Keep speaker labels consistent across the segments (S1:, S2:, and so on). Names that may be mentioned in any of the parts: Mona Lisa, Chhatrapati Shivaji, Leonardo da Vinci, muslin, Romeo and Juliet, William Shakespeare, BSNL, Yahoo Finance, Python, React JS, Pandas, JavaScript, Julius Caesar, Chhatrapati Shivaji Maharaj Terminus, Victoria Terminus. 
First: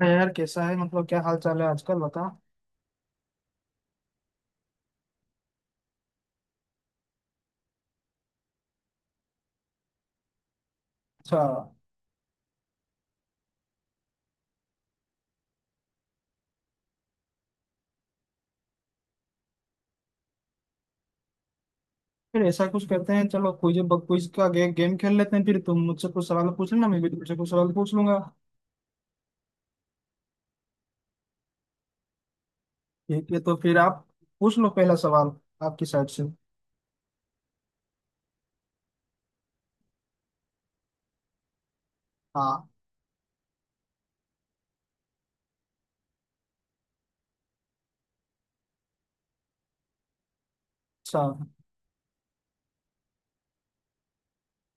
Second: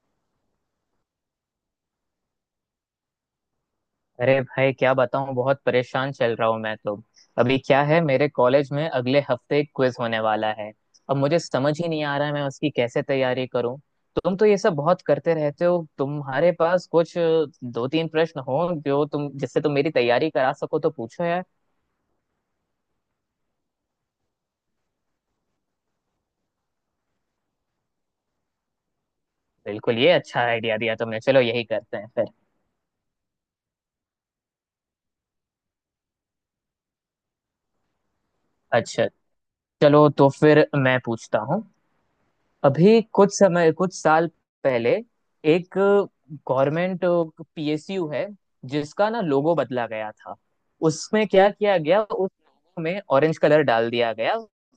S1: हाँ यार कैसा है मतलब क्या हाल चाल है आजकल बता।
S2: अरे भाई क्या बताऊँ, बहुत परेशान चल रहा हूँ मैं तो। अभी क्या है, मेरे कॉलेज में अगले हफ्ते एक क्विज होने वाला है। अब
S1: अच्छा।
S2: मुझे समझ ही नहीं आ रहा है मैं उसकी कैसे तैयारी करूँ। तुम तो ये सब बहुत करते रहते हो, तुम्हारे पास कुछ दो तीन प्रश्न हो जो तुम जिससे तुम मेरी तैयारी करा सको तो पूछो यार।
S1: फिर ऐसा कुछ करते हैं चलो क्विज क्विज का गेम खेल लेते हैं फिर तुम मुझसे कुछ सवाल पूछ लेना मैं भी तुमसे कुछ सवाल पूछ लूंगा।
S2: बिल्कुल ये अच्छा आइडिया दिया तुमने, चलो यही करते हैं फिर।
S1: ठीक है तो फिर आप पूछ लो पहला सवाल आपकी साइड से।
S2: अच्छा, चलो तो फिर मैं पूछता हूँ।
S1: हाँ।
S2: अभी कुछ समय कुछ साल पहले एक गवर्नमेंट पीएसयू है जिसका ना लोगो बदला गया था।
S1: अच्छा
S2: उसमें क्या
S1: हाँ,
S2: किया गया, उस लोगो में ऑरेंज कलर डाल दिया गया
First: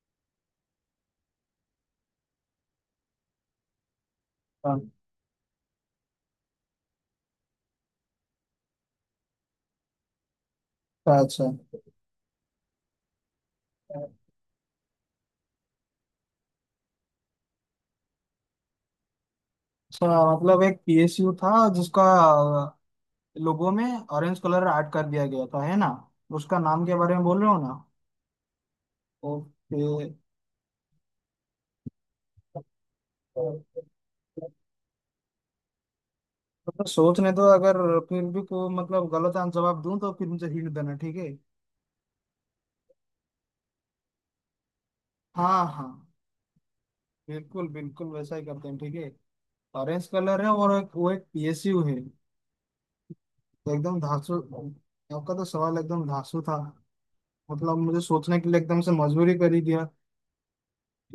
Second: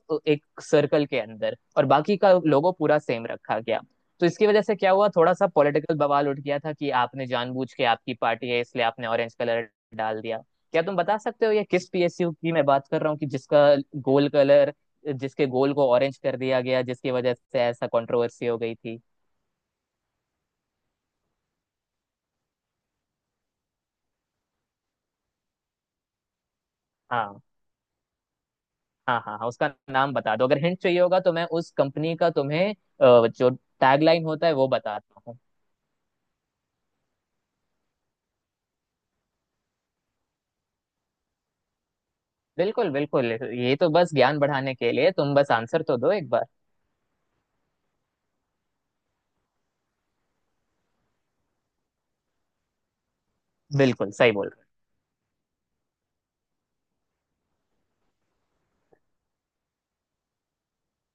S2: तो एक सर्कल के अंदर, और बाकी का लोगो पूरा सेम रखा गया। तो इसकी वजह से क्या हुआ, थोड़ा सा पॉलिटिकल बवाल उठ गया था कि आपने जानबूझ के, आपकी पार्टी है इसलिए आपने ऑरेंज कलर डाल दिया। क्या तुम बता
S1: अच्छा
S2: सकते
S1: अच्छा
S2: हो ये किस पीएसयू की मैं बात कर रहा हूँ, कि जिसका गोल कलर, जिसके गोल को ऑरेंज कर दिया गया, जिसकी वजह से ऐसा कंट्रोवर्सी हो गई थी।
S1: अच्छा, मतलब एक पीएसयू था जिसका लोगो में ऑरेंज कलर ऐड कर दिया गया था है ना। उसका नाम के बारे में बोल
S2: हाँ
S1: रहे हो ना।
S2: हाँ हाँ हाँ, उसका नाम बता दो। अगर हिंट चाहिए होगा तो मैं उस कंपनी का तुम्हें जो
S1: ओके।
S2: टैगलाइन होता है वो बताता हूँ।
S1: मतलब सोचने दो अगर फिर भी को मतलब गलत आंसर जवाब दूं तो फिर मुझे हिंट देना ठीक है।
S2: बिल्कुल बिल्कुल, ये तो बस ज्ञान बढ़ाने के लिए, तुम बस
S1: हाँ
S2: आंसर
S1: हाँ
S2: तो दो एक बार।
S1: बिल्कुल बिल्कुल वैसा ही करते हैं ठीक है। ऑरेंज कलर है और एक वो एक पीएसयू है तो एकदम
S2: बिल्कुल सही
S1: धांसू।
S2: बोल रहे
S1: आपका तो सवाल एकदम धांसू था। मतलब मुझे सोचने के लिए एकदम से मजबूरी कर ही दिया।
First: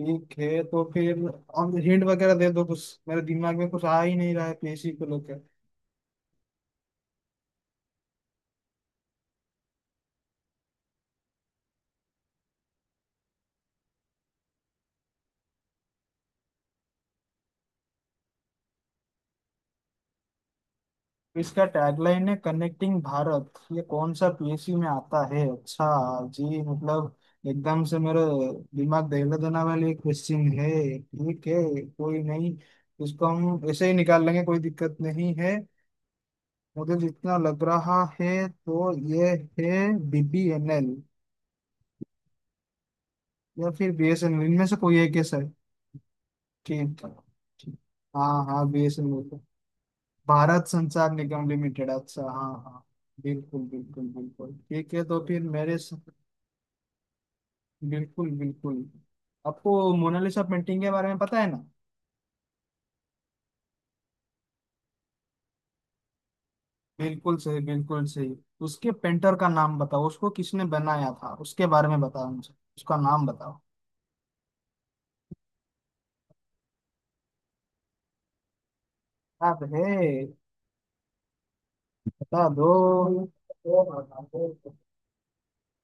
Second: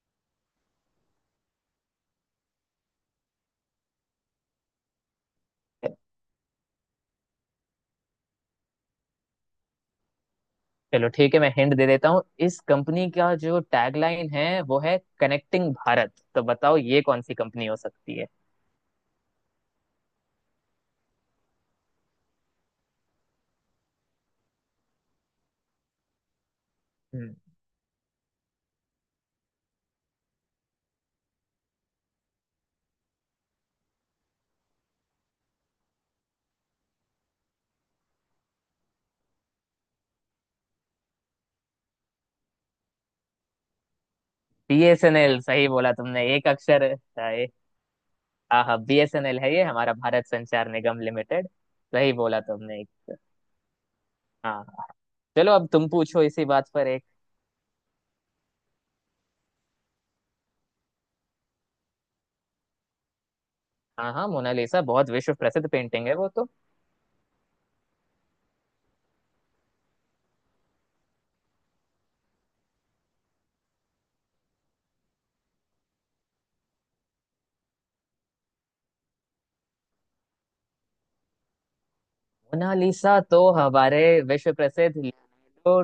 S1: ठीक है तो फिर अब हिंट वगैरह दे दो कुछ मेरे दिमाग में कुछ आ ही नहीं रहा है पीएसयू को लेकर।
S2: हो। चलो ठीक है, मैं हिंट दे देता हूँ। इस कंपनी का जो टैगलाइन है वो है कनेक्टिंग भारत, तो बताओ ये कौन सी कंपनी हो सकती है।
S1: इसका टैगलाइन है कनेक्टिंग भारत ये कौन सा पीएसयू में आता है अच्छा जी। मतलब एकदम से मेरा दिमाग दहला देने वाली क्वेश्चन है। ठीक है कोई नहीं। इसको हम ऐसे ही निकाल लेंगे कोई दिक्कत नहीं है। मुझे जितना लग रहा है तो ये है बीबीएनएल या फिर बीएसएनएल इनमें से कोई है क्या
S2: बीएसएनएल,
S1: सर।
S2: सही बोला तुमने एक अक्षर।
S1: ठीक है, ठीक। हाँ
S2: हाँ
S1: हाँ
S2: हाँ,
S1: बीएसएनएल।
S2: बीएसएनएल है ये, हमारा भारत
S1: भारत
S2: संचार निगम
S1: संचार
S2: लिमिटेड।
S1: निगम लिमिटेड
S2: सही
S1: अच्छा
S2: बोला
S1: हाँ
S2: तुमने
S1: हाँ।
S2: एक।
S1: बिल्कुल बिल्कुल बिल्कुल
S2: हाँ हाँ।
S1: ठीक है तो फिर
S2: चलो अब तुम पूछो इसी बात पर एक।
S1: बिल्कुल बिल्कुल। आपको मोनालिसा पेंटिंग के बारे में पता है ना।
S2: हाँ हाँ, मोनालिसा बहुत विश्व प्रसिद्ध पेंटिंग है वो तो।
S1: बिल्कुल सही बिल्कुल सही। उसके पेंटर का नाम बताओ उसको किसने बनाया था उसके बारे में बताओ मुझे उसका नाम बताओ। याद है बता
S2: मोनालिसा
S1: दो।
S2: तो हमारे विश्व प्रसिद्ध लियोनार्डो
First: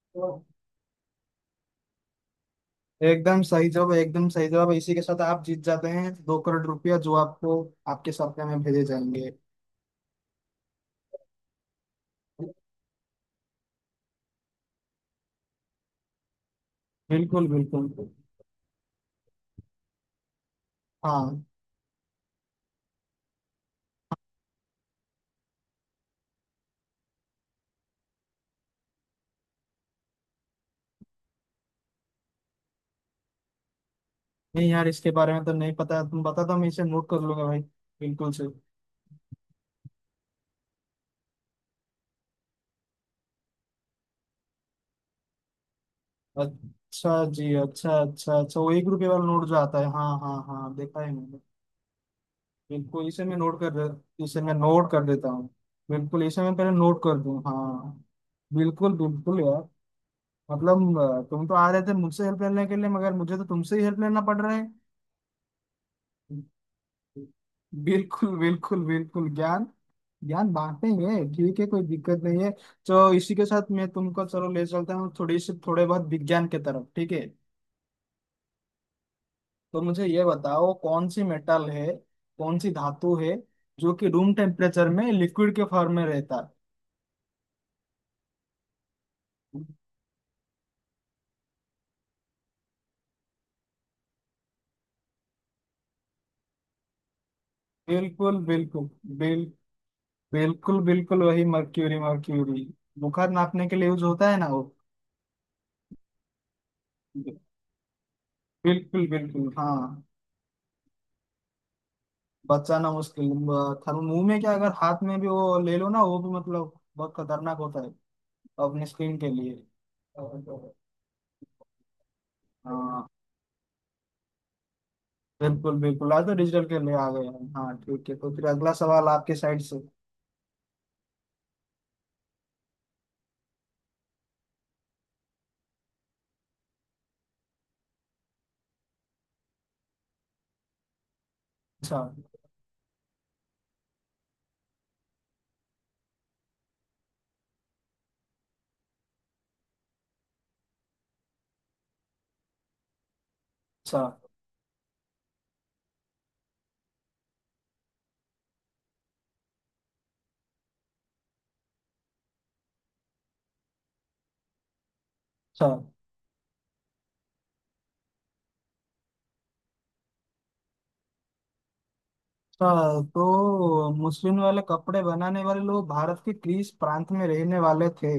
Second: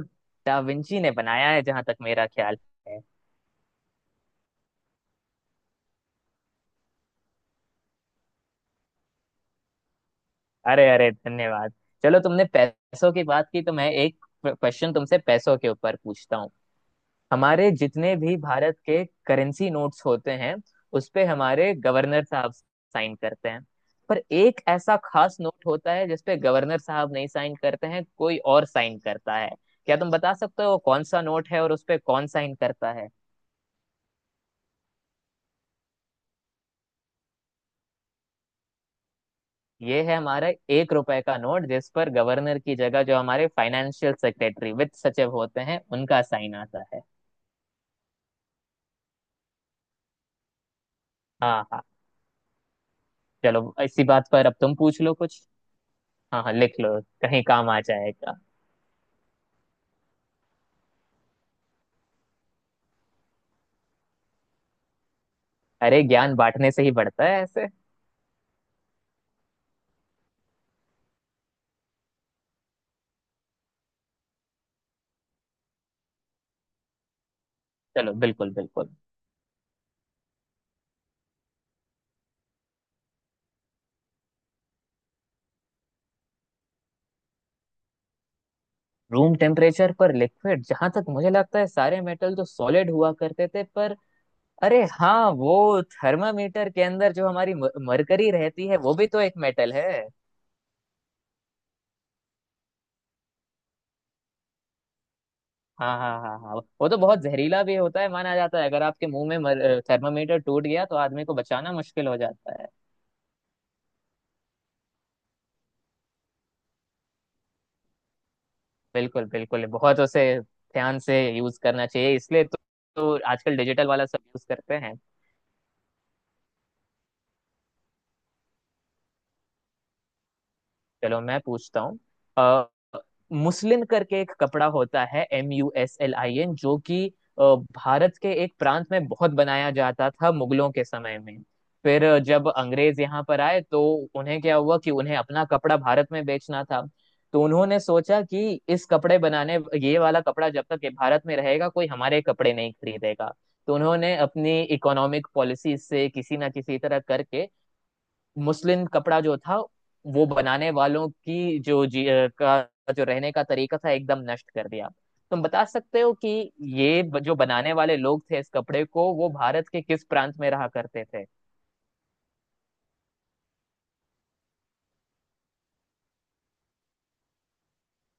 S2: डा विंची ने बनाया है, जहां तक मेरा ख्याल है।
S1: एकदम सही जवाब इसी के साथ आप जीत जाते हैं 2 करोड़ रुपया जो आपको आपके सप्ते में भेजे जाएंगे।
S2: अरे अरे, धन्यवाद। चलो तुमने पैसों की बात की तो मैं एक क्वेश्चन तुमसे पैसों के ऊपर पूछता हूँ।
S1: बिल्कुल
S2: हमारे
S1: बिल्कुल
S2: जितने भी भारत के करेंसी नोट्स होते हैं, उस पे
S1: हाँ।
S2: हमारे गवर्नर साहब साइन करते हैं। पर एक ऐसा खास नोट होता है जिसपे गवर्नर साहब नहीं साइन करते हैं, कोई और साइन करता है। क्या तुम बता सकते हो कौन सा नोट है और उस पे कौन साइन करता है।
S1: नहीं यार इसके बारे में तो नहीं पता तुम बता दो मैं इसे नोट कर लूंगा भाई। बिल्कुल से।
S2: ये है हमारा 1 रुपए का नोट, जिस पर गवर्नर की जगह जो हमारे फाइनेंशियल सेक्रेटरी, वित्त सचिव होते हैं, उनका साइन आता है।
S1: अच्छा जी अच्छा अच्छा अच्छा वो 1 रुपये वाला नोट जो आता है हाँ हाँ हाँ देखा है मैंने।
S2: हाँ हाँ।
S1: बिल्कुल इसे मैं
S2: चलो इसी बात
S1: इसे
S2: पर
S1: मैं
S2: अब तुम
S1: नोट
S2: पूछ
S1: कर
S2: लो
S1: देता
S2: कुछ।
S1: हूँ। बिल्कुल इसे
S2: हाँ हाँ,
S1: मैं पहले
S2: लिख लो,
S1: नोट कर दूँ
S2: कहीं काम आ
S1: हाँ।
S2: जाएगा।
S1: बिल्कुल बिल्कुल यार। मतलब तुम तो आ रहे थे मुझसे हेल्प लेने के लिए मगर मुझे तो तुमसे ही हेल्प लेना पड़ रहा है।
S2: अरे ज्ञान बांटने से ही बढ़ता है ऐसे।
S1: बिल्कुल बिल्कुल बिल्कुल ज्ञान ज्ञान बांटेंगे। ठीक है कोई दिक्कत नहीं है। तो इसी के साथ मैं तुमको चलो ले चलता हूँ थोड़ी सी थोड़े बहुत विज्ञान के तरफ ठीक है।
S2: चलो बिल्कुल बिल्कुल।
S1: तो मुझे ये बताओ कौन सी मेटल है कौन सी धातु है जो कि रूम टेम्परेचर में लिक्विड के फॉर्म में रहता
S2: रूम
S1: है।
S2: टेम्परेचर पर लिक्विड, जहां तक मुझे लगता है सारे मेटल तो सॉलिड हुआ करते थे पर, अरे हाँ, वो थर्मामीटर के अंदर जो हमारी मरकरी
S1: बिल्कुल
S2: रहती है,
S1: बिल्कुल।
S2: वो भी तो एक
S1: बिल
S2: मेटल है।
S1: बिल्कुल बिल्कुल वही मर्क्यूरी मर्क्यूरी। बुखार नापने के लिए यूज होता है ना वो।
S2: हाँ हाँ हाँ हाँ, वो तो बहुत जहरीला भी होता है माना जाता है। अगर
S1: बिल्कुल
S2: आपके मुंह
S1: बिल्कुल
S2: में
S1: हाँ।
S2: थर्मामीटर टूट गया तो आदमी को बचाना मुश्किल हो जाता है।
S1: बचाना मुश्किल। थर्मो मुंह में क्या अगर हाथ में भी वो ले लो ना वो भी मतलब बहुत खतरनाक होता है। अपनी स्क्रीन
S2: बिल्कुल
S1: के लिए।
S2: बिल्कुल, बहुत उसे
S1: हाँ।
S2: ध्यान से यूज करना चाहिए इसलिए तो। तो आजकल डिजिटल वाला सब यूज करते हैं।
S1: बिल्कुल बिल्कुल आज तो डिजिटल के लिए आ गए हैं हाँ ठीक है तो फिर अगला सवाल आपके साइड से।
S2: चलो मैं पूछता हूँ। अ, मुस्लिन करके एक कपड़ा होता है, MUSLIN, जो कि अ, भारत के एक प्रांत में बहुत बनाया जाता था मुगलों के समय में।
S1: अच्छा।
S2: फिर जब अंग्रेज यहाँ पर आए तो उन्हें क्या हुआ कि उन्हें अपना कपड़ा भारत में बेचना था। तो उन्होंने सोचा कि इस कपड़े बनाने ये वाला कपड़ा जब तक ये भारत में रहेगा कोई हमारे कपड़े नहीं खरीदेगा। तो
S1: अच्छा
S2: उन्होंने अपनी इकोनॉमिक पॉलिसी से किसी ना किसी तरह करके मुस्लिन कपड़ा जो था, वो बनाने वालों की जो रहने का तरीका था एकदम नष्ट कर दिया। तुम बता
S1: अच्छा
S2: सकते हो कि ये जो बनाने वाले लोग थे इस कपड़े को, वो भारत के किस प्रांत में रहा करते थे।
S1: अच्छा तो मुस्लिम वाले कपड़े बनाने वाले लोग भारत के ग्रीस प्रांत में रहने वाले थे।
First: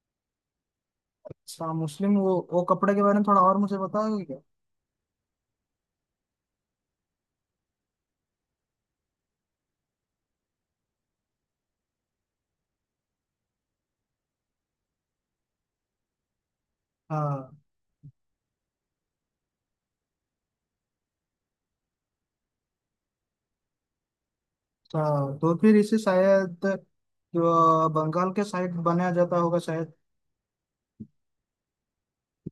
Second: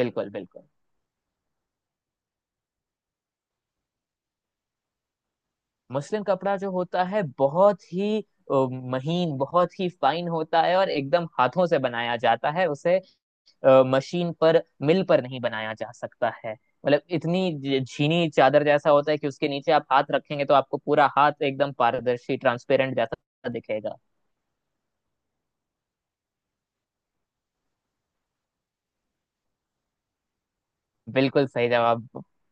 S2: बिल्कुल बिल्कुल।
S1: अच्छा मुस्लिम वो कपड़े के बारे में थोड़ा और मुझे बताओगे क्या।
S2: मुस्लिन कपड़ा जो होता है बहुत ही अ, महीन, बहुत ही फाइन होता है, और एकदम हाथों से बनाया जाता है उसे, मशीन पर, मिल पर नहीं बनाया जा सकता है। मतलब इतनी
S1: हाँ।
S2: झीनी चादर जैसा होता है कि उसके नीचे आप हाथ रखेंगे तो आपको पूरा हाथ एकदम पारदर्शी, ट्रांसपेरेंट जैसा दिखेगा।
S1: अच्छा तो फिर इसे शायद जो बंगाल के साइड बनाया जाता होगा शायद।
S2: बिल्कुल सही जवाब।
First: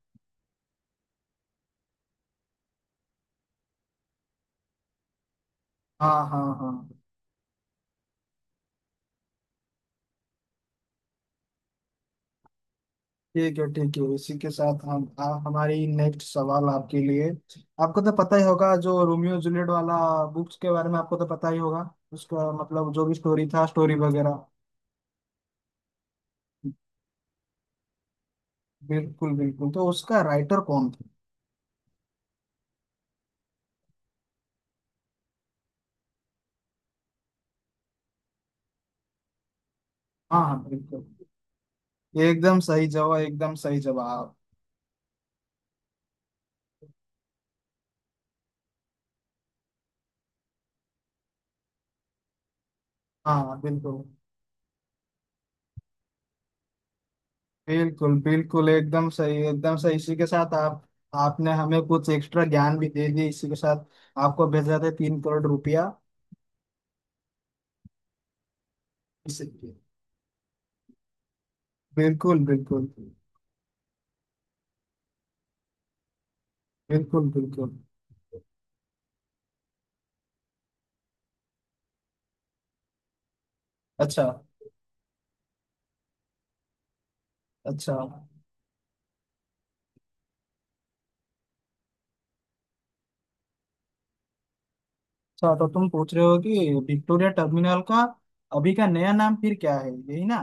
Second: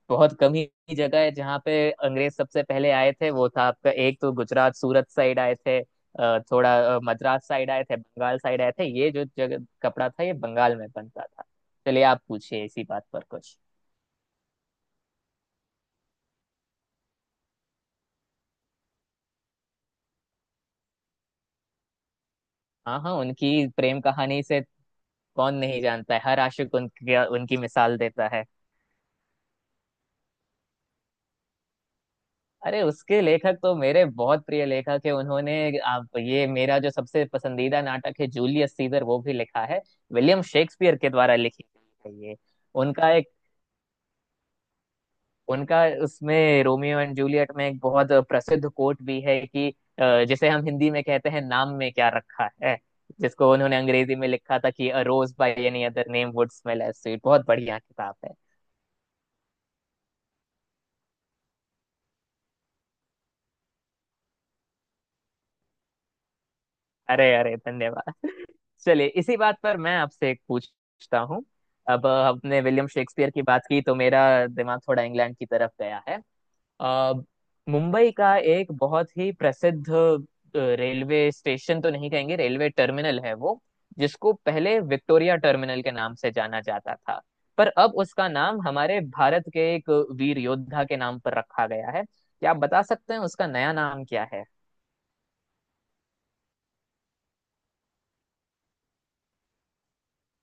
S2: बहुत कम ही जगह है जहाँ पे अंग्रेज सबसे पहले आए थे। वो था आपका एक तो गुजरात, सूरत साइड आए थे,
S1: हाँ हाँ
S2: थोड़ा
S1: हाँ।
S2: मद्रास साइड आए थे, बंगाल साइड आए थे। ये जो जगह कपड़ा था ये बंगाल में बनता था। चलिए आप पूछिए इसी बात पर कुछ।
S1: ठीक है इसी के साथ हम हमारी नेक्स्ट सवाल आपके लिए। आपको तो पता ही होगा जो रोमियो जूलियट वाला बुक्स के बारे में आपको तो पता ही होगा। उसका मतलब
S2: हाँ
S1: जो
S2: हाँ,
S1: भी स्टोरी था
S2: उनकी
S1: स्टोरी
S2: प्रेम कहानी
S1: वगैरह।
S2: से कौन नहीं जानता है, हर आशिक उनकी उनकी मिसाल देता है।
S1: बिल्कुल बिल्कुल तो उसका राइटर कौन था।
S2: अरे उसके लेखक तो मेरे बहुत प्रिय लेखक है, उन्होंने आप ये मेरा जो सबसे पसंदीदा नाटक है जूलियस सीजर वो भी लिखा है।
S1: हाँ
S2: विलियम
S1: हाँ
S2: शेक्सपियर
S1: बिल्कुल।
S2: के द्वारा लिखी गई है
S1: ये
S2: ये।
S1: एकदम सही
S2: उनका
S1: जवाब
S2: एक
S1: एकदम सही जवाब।
S2: उनका उसमें, रोमियो एंड जूलियट में एक बहुत प्रसिद्ध कोट भी है कि जिसे हम हिंदी में कहते हैं नाम में क्या रखा है,
S1: हाँ
S2: जिसको
S1: हाँ,
S2: उन्होंने
S1: बिल्कुल।
S2: अंग्रेजी में लिखा था कि a rose by any other name would smell as sweet. बहुत बढ़िया किताब
S1: बिल्कुल
S2: है।
S1: बिल्कुल एकदम सही इसी के साथ आप। आपने हमें कुछ एक्स्ट्रा ज्ञान भी दे दिया इसी के साथ। आपको भेजा था 3 करोड़ रुपया।
S2: अरे अरे, धन्यवाद। चलिए इसी
S1: इसी।
S2: बात पर मैं आपसे एक पूछता हूँ। अब
S1: बिल्कुल
S2: हमने विलियम
S1: बिल्कुल
S2: शेक्सपियर की बात की तो मेरा दिमाग थोड़ा इंग्लैंड की तरफ गया है। अ,
S1: बिल्कुल बिल्कुल।
S2: मुंबई का एक बहुत ही प्रसिद्ध रेलवे स्टेशन, तो नहीं कहेंगे, रेलवे टर्मिनल है वो,
S1: अच्छा
S2: जिसको पहले विक्टोरिया टर्मिनल के नाम से जाना जाता था। पर
S1: अच्छा
S2: अब
S1: अच्छा
S2: उसका नाम हमारे भारत के एक वीर योद्धा के नाम पर रखा गया है। क्या आप बता सकते हैं उसका नया नाम क्या है।
S1: तो तुम पूछ रहे हो कि विक्टोरिया टर्मिनल का अभी का नया नाम फिर क्या है यही ना।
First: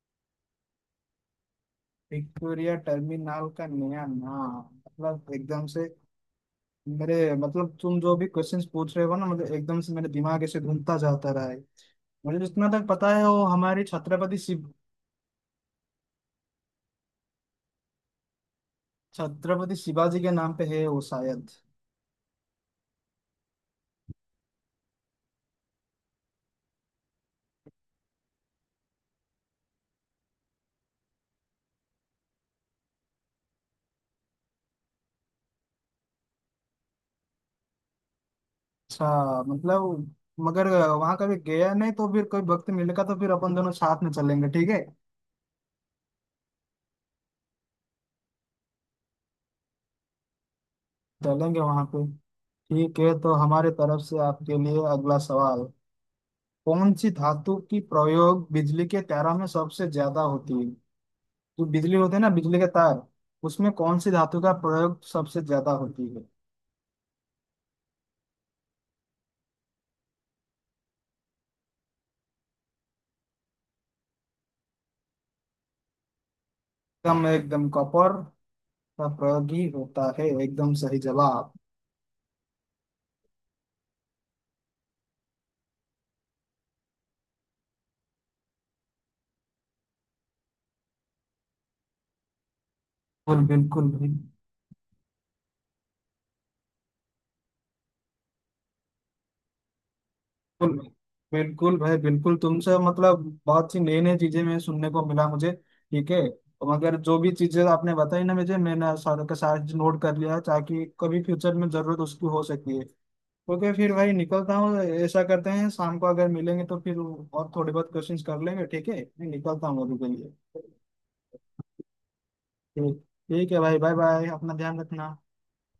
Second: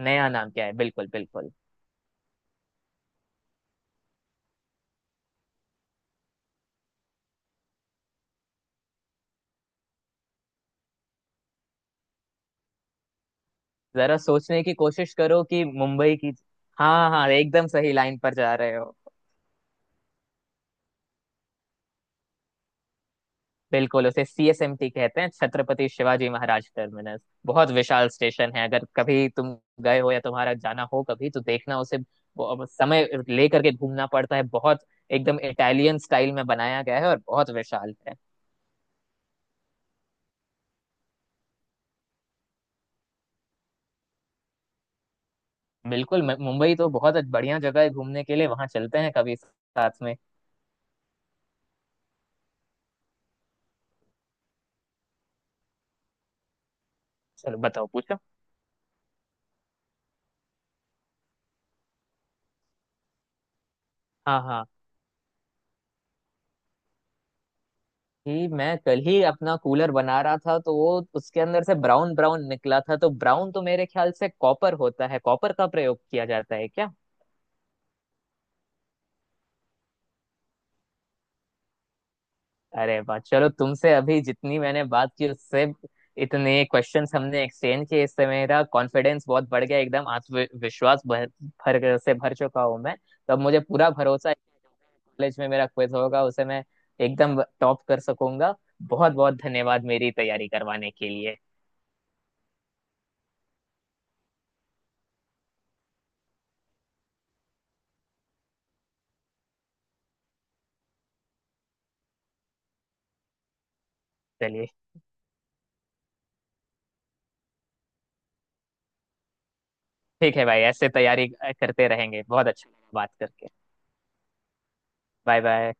S2: नया नाम क्या है, बिल्कुल बिल्कुल।
S1: विक्टोरिया टर्मिनल का नया नाम मतलब एकदम से मेरे मतलब तुम जो भी क्वेश्चंस पूछ रहे हो ना मतलब एकदम से मेरे दिमाग ऐसे घूमता जाता रहा है। मुझे जितना तक पता है वो हमारे
S2: जरा सोचने की कोशिश करो कि मुंबई की। हाँ हाँ, एकदम सही लाइन पर जा रहे हो।
S1: छत्रपति शिवाजी के नाम पे है वो शायद।
S2: बिल्कुल, उसे सीएसएमटी कहते हैं, छत्रपति शिवाजी महाराज टर्मिनस। बहुत विशाल स्टेशन है। अगर कभी तुम गए हो या तुम्हारा जाना हो कभी तो देखना उसे, समय लेकर के घूमना पड़ता है बहुत, एकदम इटालियन स्टाइल में बनाया गया है और बहुत विशाल है।
S1: अच्छा। मतलब मगर वहां कभी गया नहीं तो फिर कोई वक्त मिलेगा तो फिर अपन दोनों साथ में चलेंगे ठीक है।
S2: बिल्कुल, मुंबई तो बहुत बढ़िया जगह है घूमने के लिए, वहां चलते हैं कभी साथ में।
S1: चलेंगे वहां पे। ठीक है तो हमारे तरफ से आपके लिए अगला सवाल कौन सी धातु
S2: चलो
S1: की
S2: बताओ पूछो।
S1: प्रयोग बिजली के तारों में सबसे ज्यादा होती है। जो बिजली होते हैं ना बिजली के तार उसमें कौन सी
S2: हाँ
S1: धातु का
S2: हाँ,
S1: प्रयोग सबसे ज्यादा होती है।
S2: कि मैं कल ही अपना कूलर बना रहा था, तो वो उसके अंदर से ब्राउन ब्राउन निकला था, तो ब्राउन तो मेरे ख्याल से कॉपर होता है, कॉपर का प्रयोग किया जाता है क्या।
S1: एकदम एकदम कॉपर का प्रयोग ही होता है एकदम सही जवाब।
S2: अरे वाह, चलो तुमसे अभी जितनी मैंने बात की, उससे इतने क्वेश्चंस हमने एक्सचेंज किए, इससे मेरा कॉन्फिडेंस बहुत बढ़ गया, एकदम आत्मविश्वास भर भर से भर चुका हूँ मैं तो। अब
S1: बिल्कुल
S2: मुझे
S1: बिल्कुल
S2: पूरा
S1: भी।
S2: भरोसा है कि कॉलेज में मेरा क्विज होगा उसे मैं एकदम टॉप कर सकूंगा। बहुत बहुत धन्यवाद मेरी तैयारी
S1: बिल्कुल
S2: करवाने के लिए।
S1: बिल्कुल भाई बिल्कुल तुमसे मतलब बहुत सी नई नई चीजें मैं सुनने को मिला मुझे ठीक है। मगर जो भी चीजें आपने बताई ना मुझे मैंने सारे के सारे नोट कर लिया ताकि कभी फ्यूचर में जरूरत उसकी हो सकती है। ओके फिर भाई निकलता
S2: चलिए
S1: हूँ। ऐसा करते हैं शाम को अगर मिलेंगे तो फिर और थोड़े बहुत क्वेश्चंस कर लेंगे ठीक है मैं निकलता हूँ अभी के लिए।
S2: ठीक है भाई, ऐसे तैयारी करते रहेंगे। बहुत अच्छा लगा
S1: ठीक
S2: बात करके।
S1: ठीक है भाई बाय बाय अपना ध्यान रखना।
S2: Bye bye.